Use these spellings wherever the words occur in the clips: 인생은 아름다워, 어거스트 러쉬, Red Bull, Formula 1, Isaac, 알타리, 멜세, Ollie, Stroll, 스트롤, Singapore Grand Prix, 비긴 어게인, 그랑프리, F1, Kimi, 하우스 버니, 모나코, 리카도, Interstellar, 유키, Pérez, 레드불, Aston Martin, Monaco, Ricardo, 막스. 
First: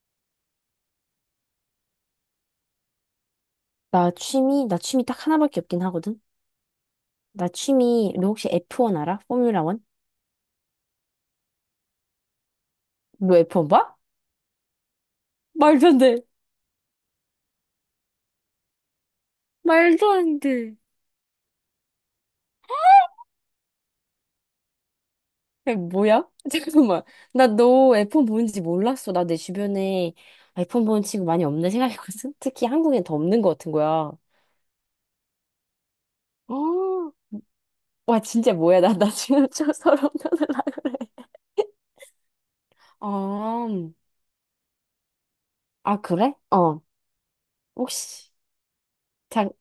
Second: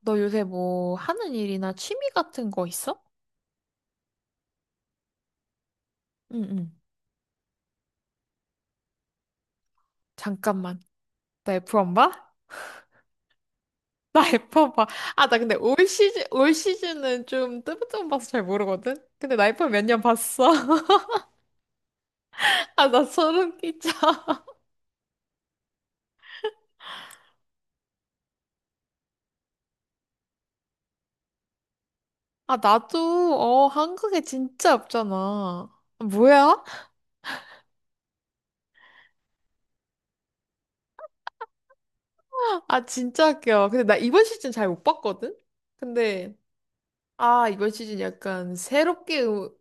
너 요새 뭐 하는 일이나 취미 같은 거 있어? 나 취미 딱 하나밖에 없긴 하거든? 응, 응. 너 혹시 F1 알아? 포뮬라 1? 잠깐만. 나프원 봐? 너 F1 봐? 나 F1 봐. 아, 나 근데 올 말도 안 돼. 시즌, 올 시즌은 좀 뜨문뜨문 봐서 잘 모르거든? 근데 나 F1 몇 년 말도 안 봤어. 돼. 아, 나 소름 끼쳐. 야, 뭐야? 잠깐만. 나 너 F1 보는지 몰랐어. 나 내 주변에 F1 보는 친구 많이 없네 생각했거든? 아, 특히 나도, 한국엔 더 없는 것 어, 같은 거야. 한국에 진짜 없잖아. 아, 뭐야? 어. 와, 진짜 뭐야. 나 지금 좀 서러운 려을그래. 아, 진짜 아, 웃겨. 근데 나 이번 시즌 잘 못 봤거든? 아, 근데, 그래? 어. 아, 이번 시즌 혹시, 약간 새롭게 장,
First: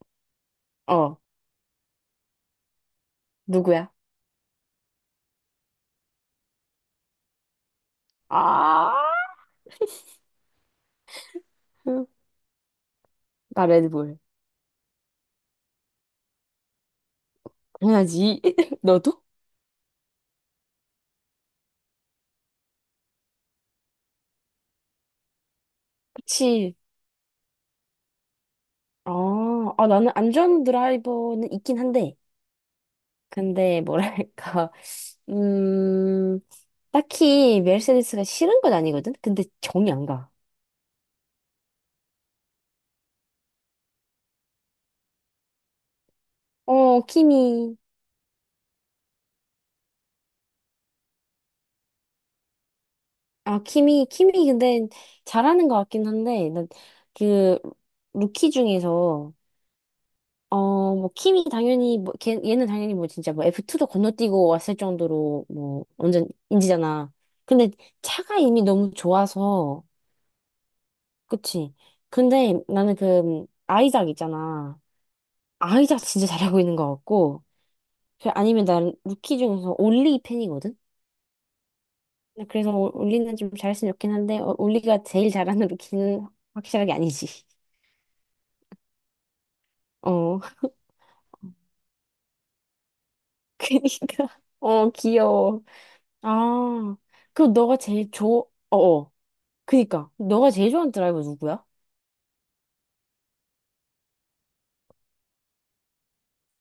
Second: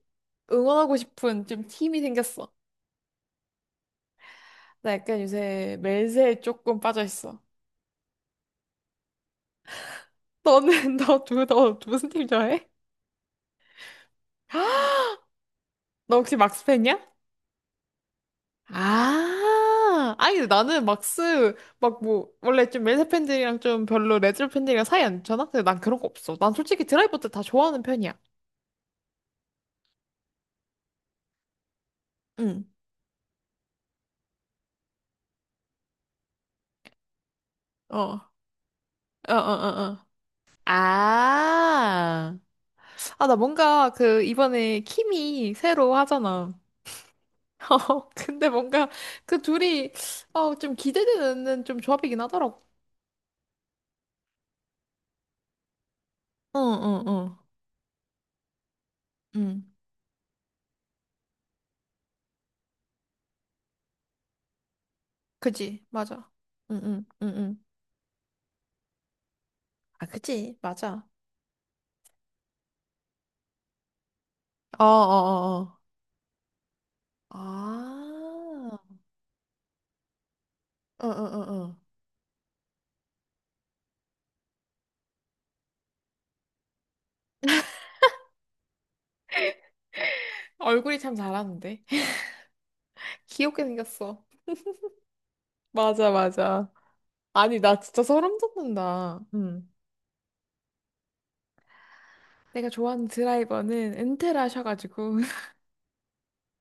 응원하고 어. 싶은 좀 팀이 생겼어. 누구야? 나 약간 요새 멜세에 조금 빠져 있어. 아, 너는 너 응. 무슨 팀 좋아해? 나 레드불. 너 혹시 막스 팬이야? 당연하지. 너도? 아, 아니 나는 막스 막 뭐 원래 좀 멜세 팬들이랑 좀 별로 레드 팬들이랑 사이 안 좋잖아. 근데 난 그런 거 없어. 난 그치. 솔직히 드라이버들 다 좋아하는 편이야. 아, 아, 나는 안전 드라이버는 있긴 한데, 응. 근데 뭐랄까, 음, 딱히 어. 메르세데스가 어, 싫은 건 아니거든? 어, 어, 근데 정이 어. 안 가. 아. 아, 나 뭔가 그 이번에 킴이 새로 하잖아. 어, 키미. 어, 근데 뭔가 그 둘이 어, 좀 기대되는 좀 조합이긴 하더라고. 아, 키미 근데 잘하는 것 같긴 한데, 어, 난 어, 어. 그, 루키 중에서, 응. 어, 뭐, 키미 당연히, 뭐, 얘는 당연히 뭐, 진짜 뭐, F2도 건너뛰고 왔을 정도로, 그지. 뭐, 완전 맞아. 응, 응, 인지잖아. 응, 응. 근데 차가 이미 너무 좋아서, 아, 그지. 맞아. 그치. 근데 나는 그 아이작 있잖아. 어, 어, 어, 어. 아이작 진짜 잘하고 있는 것 같고. 그 아니면 아. 난 루키 중에서 올리 팬이거든. 어, 어, 어, 어. 근데 그래서 올리는 좀 잘했으면 좋긴 한데 올리가 제일 잘하는 루키는 확실하게 아니지. 어. 얼굴이 참 잘하는데. 귀엽게 생겼어. 그니까. 어 귀여워. 맞아, 맞아. 아. 그럼 아니, 너가 나 진짜 제일 소름 좋아. 어어. 돋는다. 응. 그니까. 너가 제일 좋아하는 드라이버 누구야? 내가 좋아하는 드라이버는 은퇴를 하셔가지고.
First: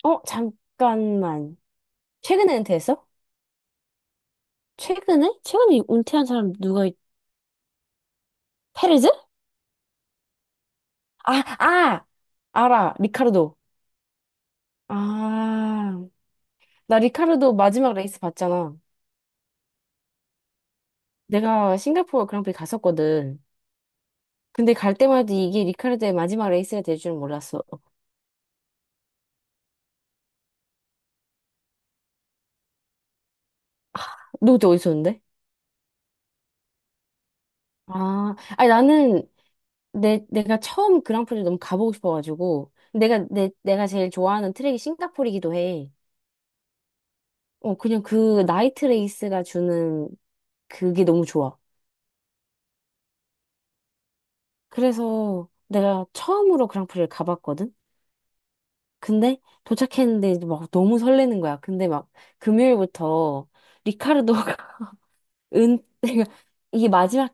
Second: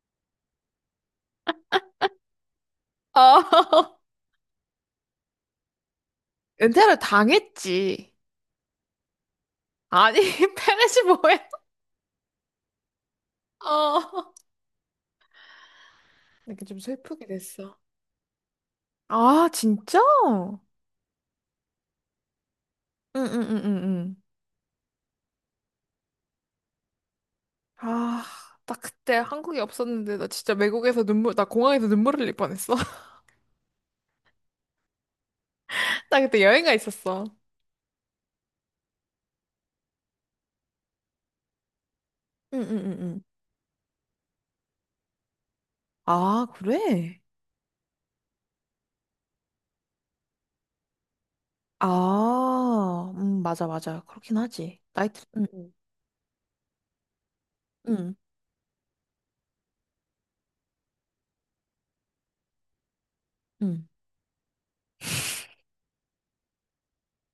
어 잠깐만. 최근에 은퇴했어? 아, 최근에? 최근에 은퇴한 사람 누가 있... 은퇴를 당했지. 페레즈? 아니, 페렛이 아, 뭐야? 아! 알아. 리카르도. 어. 아, 이렇게 좀 나 슬프게 리카르도 됐어. 마지막 레이스 봤잖아. 아, 진짜? 응, 내가 싱가포르 그랑프리 응, 갔었거든. 응, 응, 응. 근데 갈 때마다 이게 리카르도의 마지막 레이스가 될 줄은 몰랐어. 아, 나 그때 한국에 없었는데 나 진짜 외국에서 눈물, 나 공항에서 눈물 흘릴 뻔했어. 너 그때 어디 있었는데? 나 그때 여행가 있었어. 아, 아니 나는 내 내가 처음 그랑프리를 너무 가보고 싶어가지고 응응응응. 내가 제일 좋아하는 트랙이 싱가포르이기도 해. 아, 그래? 어, 그냥 그 나이트 레이스가 주는 그게 너무 좋아. 아, 맞아, 맞아. 그렇긴 하지. 나이트, 응, 그래서 응, 내가 처음으로 그랑프리를 가봤거든. 응, 근데 도착했는데 이제 막 너무 설레는 거야. 근데 막 금요일부터 응, 리카르도가 은 내가 이게 마지막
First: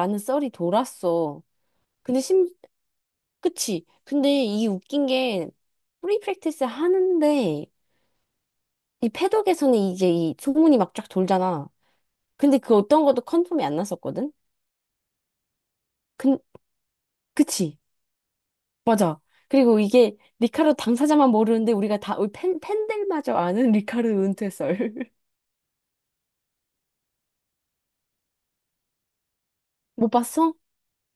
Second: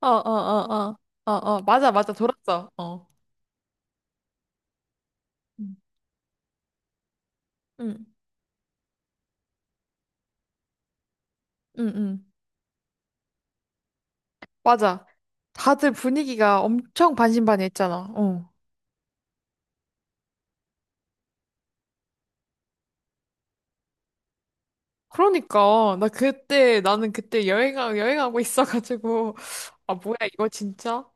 어, 어, 썰이 어, 어, 어, 돌았어. 어, 맞아, 맞아, 근데 심 돌았어. 어, 그치? 근데 이 웃긴 게 응, 프리 프랙티스 하는데 응, 이 패독에서는 이제 이 소문이 막 쫙 돌잖아. 응. 응. 근데 그 어떤 것도 컨펌이 안 났었거든. 맞아. 다들 근 분위기가 엄청 그치? 반신반의했잖아. 어. 맞아. 그리고 이게 리카르도 당사자만 모르는데 우리가 다 우리 팬 팬들마저 아는 리카르도 은퇴 썰. 그러니까 나 그때 나는 그때 여행하고 있어가지고 아, 못 뭐야, 이거 봤어? 진짜.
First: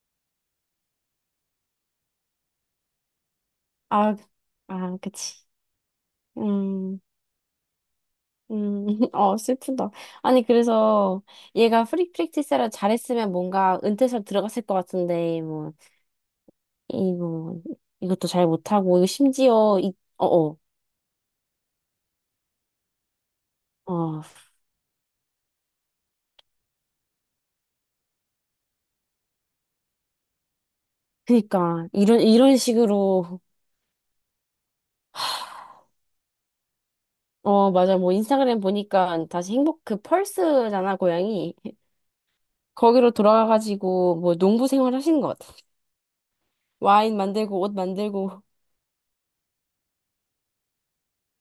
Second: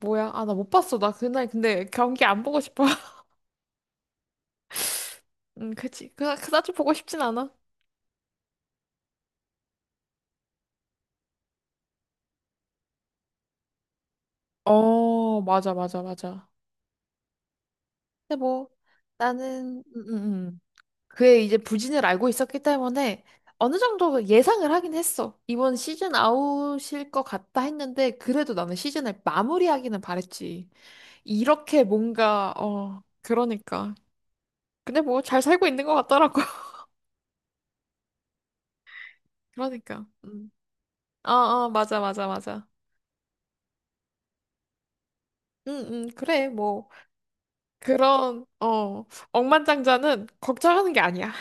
뭐야, 아, 나 못 봤어. 나 그날 근데 경기 안 보고 싶어. 아, 아, 그치. 음, 그치. 그나 그다지 보고 음, 싶진 않아. 음, 어, 슬프다. 아니, 그래서 얘가 프리 프랙티스를 잘했으면 뭔가 은퇴설 들어갔을 것 어, 같은데, 맞아, 뭐, 맞아, 맞아. 뭐, 이것도 근데 잘 뭐 못하고, 이거 심지어, 나는 이, 어, 어, 그의 이제 부진을 알고 있었기 때문에 어느 어, 정도 예상을 하긴 했어. 이번 시즌 아웃일 것 같다 했는데, 그래도 나는 시즌을 마무리하기는 바랬지. 이렇게 그니까, 이런, 뭔가 이런 어 식으로, 그러니까. 근데 뭐 잘 살고 있는 것 같더라고. 어, 맞아. 뭐, 인스타그램 보니까 다시 행복, 그 그러니까. 음. 펄스잖아, 어, 고양이. 어, 맞아, 맞아, 맞아. 거기로 돌아가가지고, 뭐, 농부 생활 하시는 것 같아. 응, 응, 그래, 뭐. 와인 만들고, 옷 만들고, 그런, 어, 억만장자는 걱정하는 게 아니야.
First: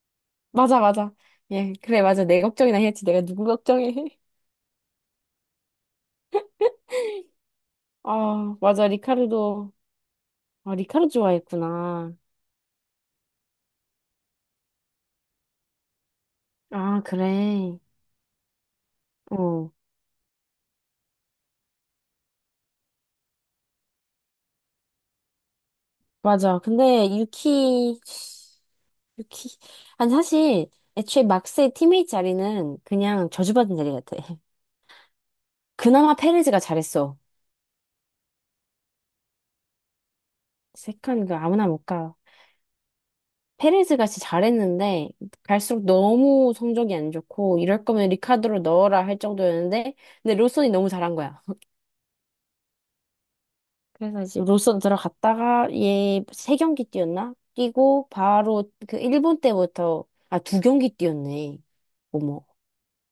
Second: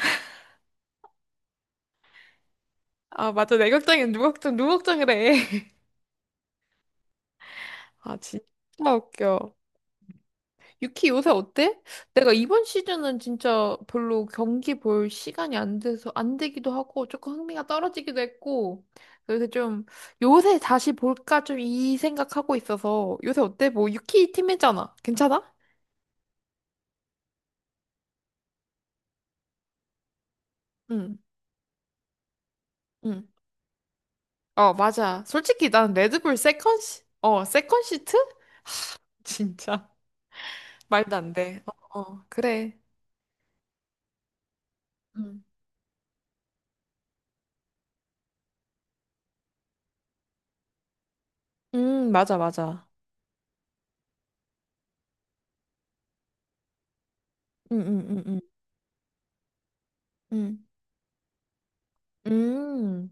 맞아, 맞아. 예, 그래, 맞아. 내 걱정이나 해야지. 내가 아, 누구 맞아. 내 걱정해? 걱정은 누 걱정, 누구 걱정이래. 아, 진짜 아, 맞아. 웃겨. 리카르도, 아, 리카르 유키 요새 어때? 좋아했구나. 내가 이번 시즌은 진짜 별로 경기 볼 시간이 안 돼서, 안 되기도 아, 하고, 조금 흥미가 그래. 떨어지기도 했고, 요새 어, 좀, 요새 다시 볼까 좀 이 생각하고 있어서, 요새 어때? 뭐, 유키 팀이잖아. 괜찮아? 맞아. 근데 유키, 유키. 아니, 사실, 응. 애초에 막스의 팀메이트 자리는 응. 그냥 저주받은 자리 같아. 어, 맞아. 솔직히 난 그나마 레드불 페레즈가 세컨 시, 잘했어. 어, 세컨 시트? 진짜. 말도 세컨, 안 그, 돼. 아무나 못 어, 가. 어, 그래. 페레즈가 진짜 잘했는데, 응. 갈수록 너무 성적이 안 좋고, 이럴 거면 리카르도 넣어라 할 정도였는데, 근데 로손이 너무 잘한 거야. 맞아, 맞아. 그래서 이제 롤선 들어갔다가 얘 세 경기 뛰었나? 응, 응, 뛰고 응, 응. 바로 그 일본 때부터 아 응. 두 경기 뛰었네. 어머 음.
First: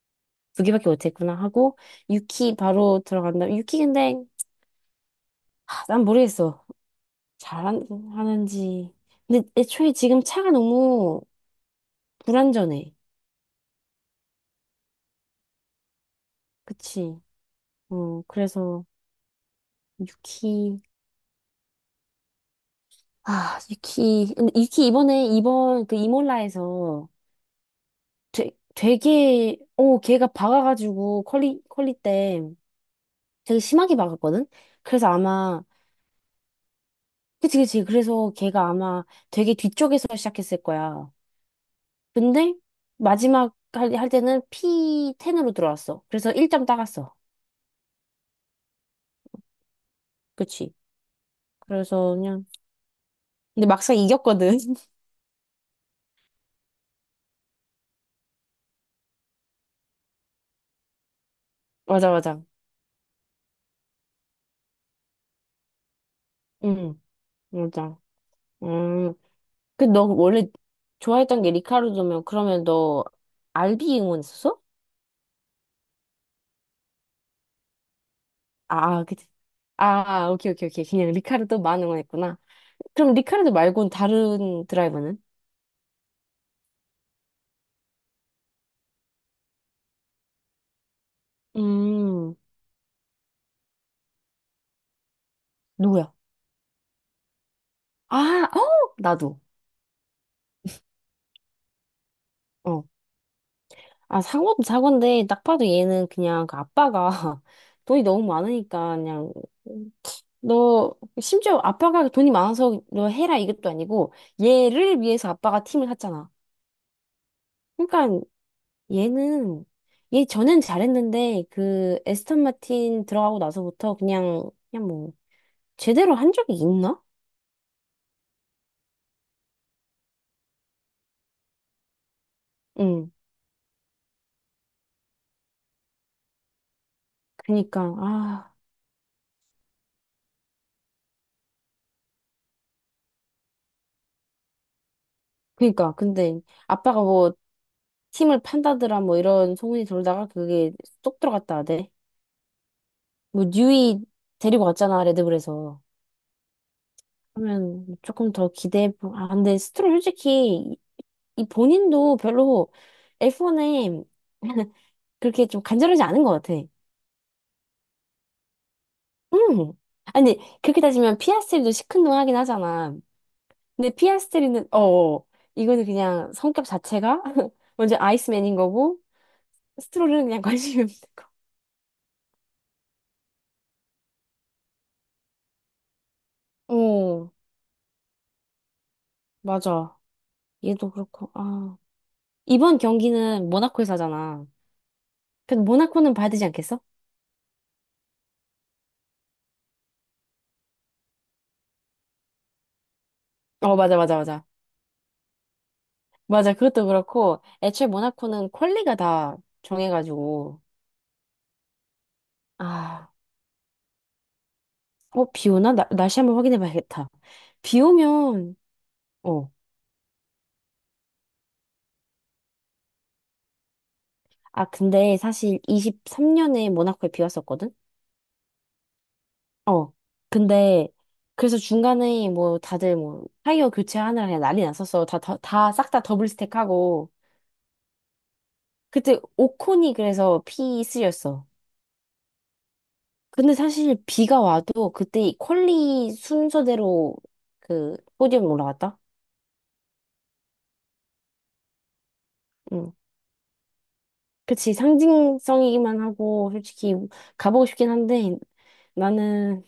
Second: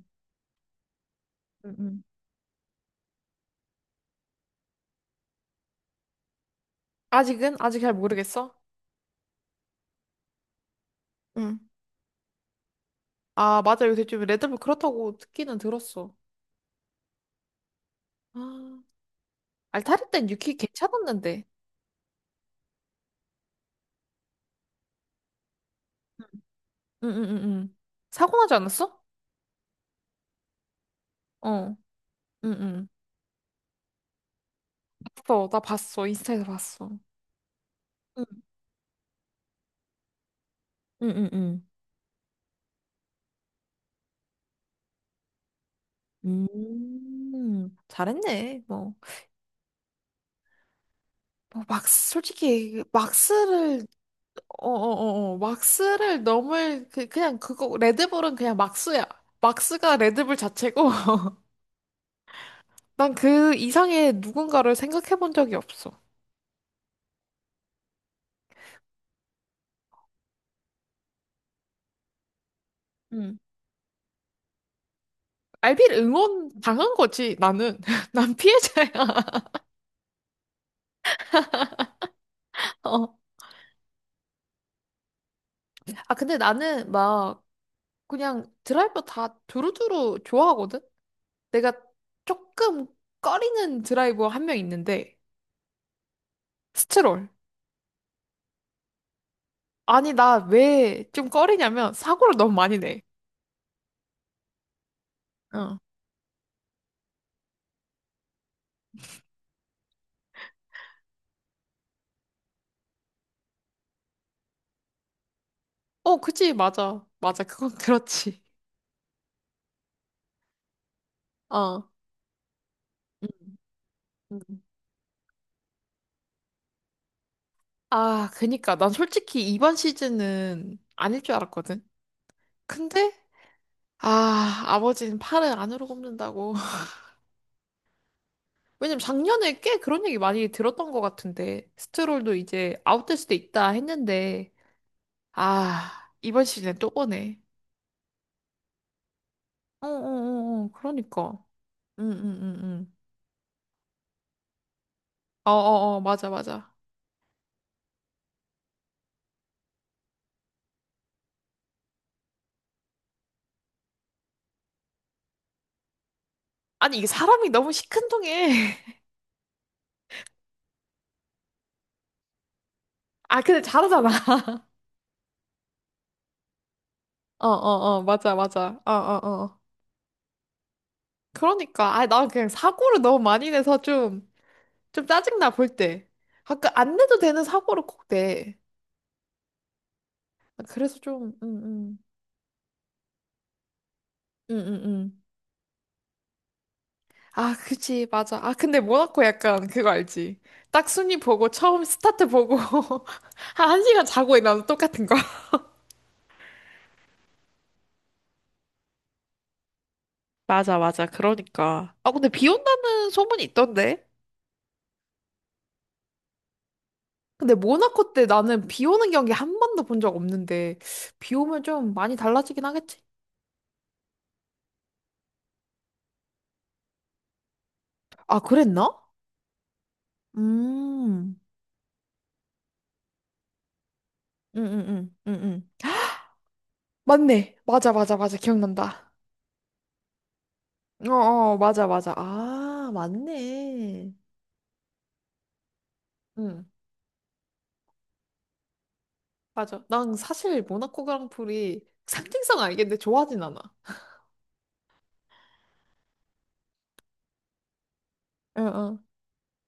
두 개밖에 못했구나 응, 하고 응. 유키 바로 들어간다. 유키 근데 난 모르겠어 아직은? 아직 잘 모르겠어? 잘하는지. 근데 애초에 지금 차가 너무 응. 불안전해. 아, 맞아. 요새 좀 레드불 그렇다고 듣기는 들었어. 그치? 어 아, 그래서 알타리 땐 유키 유키 괜찮았는데. 유키 근데 유키 이번에 이번 그 이몰라에서 응, 응, 응, 응. 사고 되, 나지 않았어? 되게, 걔가 박아가지고, 컬리, 어. 컬리 때 응, 응. 되게 심하게 박았거든? 그래서 봤어. 나 아마, 봤어. 인스타에서 봤어. 그치, 그치. 그래서 응, 걔가 아마 되게 뒤쪽에서 시작했을 응, 거야. 응. 응. 근데 마지막 할 때는 P10으로 들어왔어. 그래서 1점 따갔어. 잘했네. 뭐, 그치. 뭐 막스 그래서 그냥, 솔직히 근데 막스를 막상 이겼거든. 어어어 막스를 넘을 그, 그냥 그거 레드불은 그냥 막스야. 막스가 레드불 자체고. 맞아, 맞아. 난 그 이상의 누군가를 생각해 본 적이 없어. 응, 맞아. 음. 그, 너 원래 좋아했던 게 리카르도면, 그러면 너 음. 알비 응원했었어? 알비를 응원 당한 거지, 나는. 난 아, 피해자야. 그치. 아, 오케이, 오케이, 오케이. 그냥 리카르도 만 응원했구나. 그럼 어. 리카르도 말고는 다른 드라이버는? 아, 근데 나는 막 그냥 드라이버 다 두루두루 좋아하거든? 내가 음, 조금 꺼리는 드라이버 한 명 있는데, 누구야? 스트롤. 아, 어? 나도. 아니, 나 왜 좀 꺼리냐면, 사고를 너무 많이 어. 내. 아, 사고도 사고인데, 딱 봐도 어. 얘는 그냥 그 아빠가 돈이 너무 많으니까, 그냥, 너, 심지어 아빠가 돈이 많아서 너 해라 이것도 아니고, 얘를 위해서 아빠가 팀을 어, 샀잖아. 그치, 맞아. 맞아, 그건 그러니까 그렇지. 얘는, 얘 전엔 잘했는데, 어. 그 에스턴 마틴 음, 들어가고 나서부터 음. 그냥, 뭐, 제대로 한 적이 있나? 아, 그니까. 난 솔직히 이번 시즌은 아닐 줄 알았거든. 응. 근데, 아, 아버지는 팔을 안으로 굽는다고. 그니까, 아, 왜냐면 작년에 꽤 그런 얘기 많이 들었던 것 같은데. 스트롤도 이제 아웃될 수도 있다 했는데, 그니까. 아, 근데 이번 시즌에 또 아빠가 뭐 보네. 팀을 판다더라 뭐 이런 소문이 돌다가 어어어어, 그게 쏙 그러니까. 들어갔다 하대. 응, 응, 응, 응. 뭐 뉴이 데리고 왔잖아, 레드불에서. 어어어, 맞아, 맞아. 그러면 조금 더 기대해. 아, 근데 스트롤 솔직히 이, 이 본인도 별로 F1에 그렇게 좀 간절하지 않은 것 같아. 아니, 이게 사람이 너무 시큰둥해. 응. 아니, 그렇게 따지면 피아스트리도 시큰둥하긴 하잖아. 아, 근데 근데 잘하잖아. 피아스트리는 이거는 그냥 성격 자체가 어, 먼저 어, 어, 맞아, 아이스맨인 맞아. 어, 거고 어, 어. 스트롤은 그냥 관심이 없는 거. 그러니까. 아, 나 그냥 사고를 너무 많이 내서 좀, 좀 짜증나, 볼 때. 가끔 안 내도 어 되는 사고를 꼭 내. 맞아. 아, 얘도 그래서 그렇고 좀, 이번 경기는 모나코에서 하잖아. 음, 음, 음. 근데 모나코는 봐야 되지 않겠어? 아, 그치, 맞아. 아, 근데 모나코 약간 그거 알지? 딱 순위 보고, 처음 스타트 보고, 한, 어 한 맞아 시간 맞아 자고 맞아 일어나는 똑같은 거. 맞아 그것도 그렇고 애초에 모나코는 퀄리가 다 정해가지고 맞아, 맞아. 그러니까. 아, 근데 비 아어비 온다는 소문이 있던데? 오나 날씨 한번 확인해 봐야겠다. 근데 비 모나코 때 오면 나는 비 오는 경기 어 한 번도 본 적 없는데, 비 오면 좀 많이 달라지긴 하겠지? 근데 사실 23년에 모나코에 비 왔었거든. 아, 그랬나? 어. 근데 음. 그래서 중간에 뭐 다들 뭐 타이어 교체하느라 그냥 난리 응, 응, 났었어. 응, 다 응, 응. 다 싹 다 더블 스택하고 맞네. 맞아, 맞아, 맞아. 기억난다. 그때 오콘이 그래서 피쓰 어, 였어 어, 맞아, 맞아. 아, 근데 사실 맞네. 비가 와도 그때 이 퀄리 응, 순서대로 그 포디움 올라갔다. 맞아. 난 사실 모나코 그랑프리 상징성 응. 알겠는데 좋아하진 않아. 그치 상징성이기만 하고 솔직히 가보고 싶긴 한데 응, 응. 나는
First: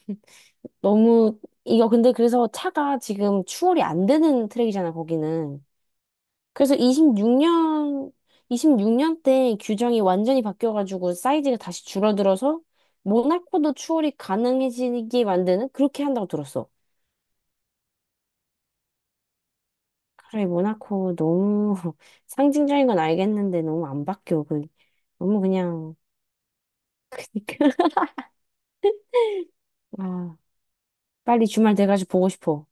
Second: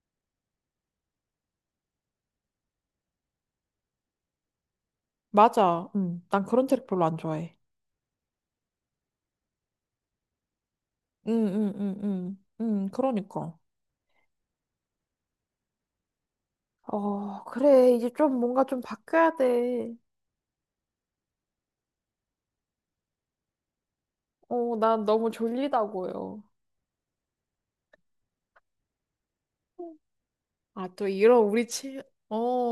너무 이거 근데 그래서 차가 지금 추월이 안 되는 트랙이잖아 거기는. 맞아. 응. 난 그런 그래서 트랙 별로 안 좋아해. 26년, 26년 때 규정이 완전히 바뀌어가지고 응, 사이즈가 응, 다시 응, 응. 줄어들어서 응, 그러니까. 모나코도 추월이 가능해지게 만드는 그렇게 한다고 들었어. 어, 그래. 이제 좀 뭔가 좀 바뀌어야 돼. 그래, 모나코 너무 상징적인 건 알겠는데 너무 안 바뀌어. 어, 난 너무 너무 그냥, 졸리다고요. 그니까. 아, 아, 또 이런 빨리 우리 주말 취미, 돼가지고 보고 어, 싶어.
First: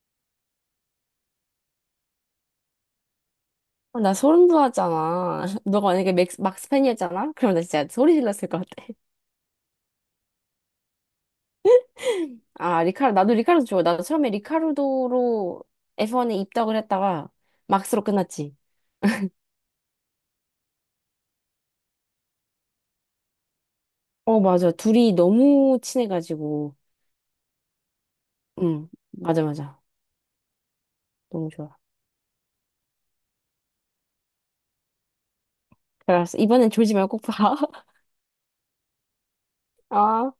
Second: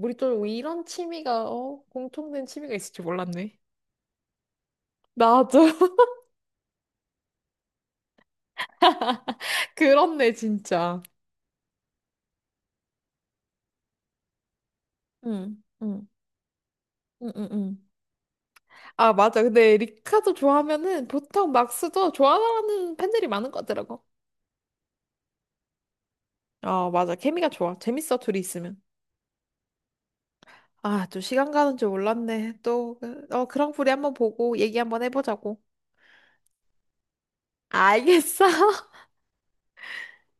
우리 또 이런 취미가, 어, 공통된 취미가 있을 줄 몰랐네. 어, 나 소름 돋았잖아. 나도. 너가 만약에 막스팬이었잖아? 그럼 나 진짜 소리 질렀을 것 같아. 그렇네, 진짜. 아, 나도 리카르도 좋아. 나도 처음에 응, 리카르도로 응, F1에 입덕을 응, 했다가 응, 응. 막스로 끝났지. 아, 맞아. 근데 리카도 좋아하면은 보통 막스도 좋아하는 팬들이 많은 것 같더라고. 어, 맞아. 둘이 너무 친해가지고. 어, 맞아. 케미가 좋아. 재밌어, 둘이 있으면. 응, 맞아, 맞아. 아, 또 너무 시간 가는 좋아. 줄 몰랐네. 또, 어, 그랑프리 한번 보고 얘기 한번 해보자고. 그래서 이번엔 졸지 말고 꼭 봐. 알겠어. 아.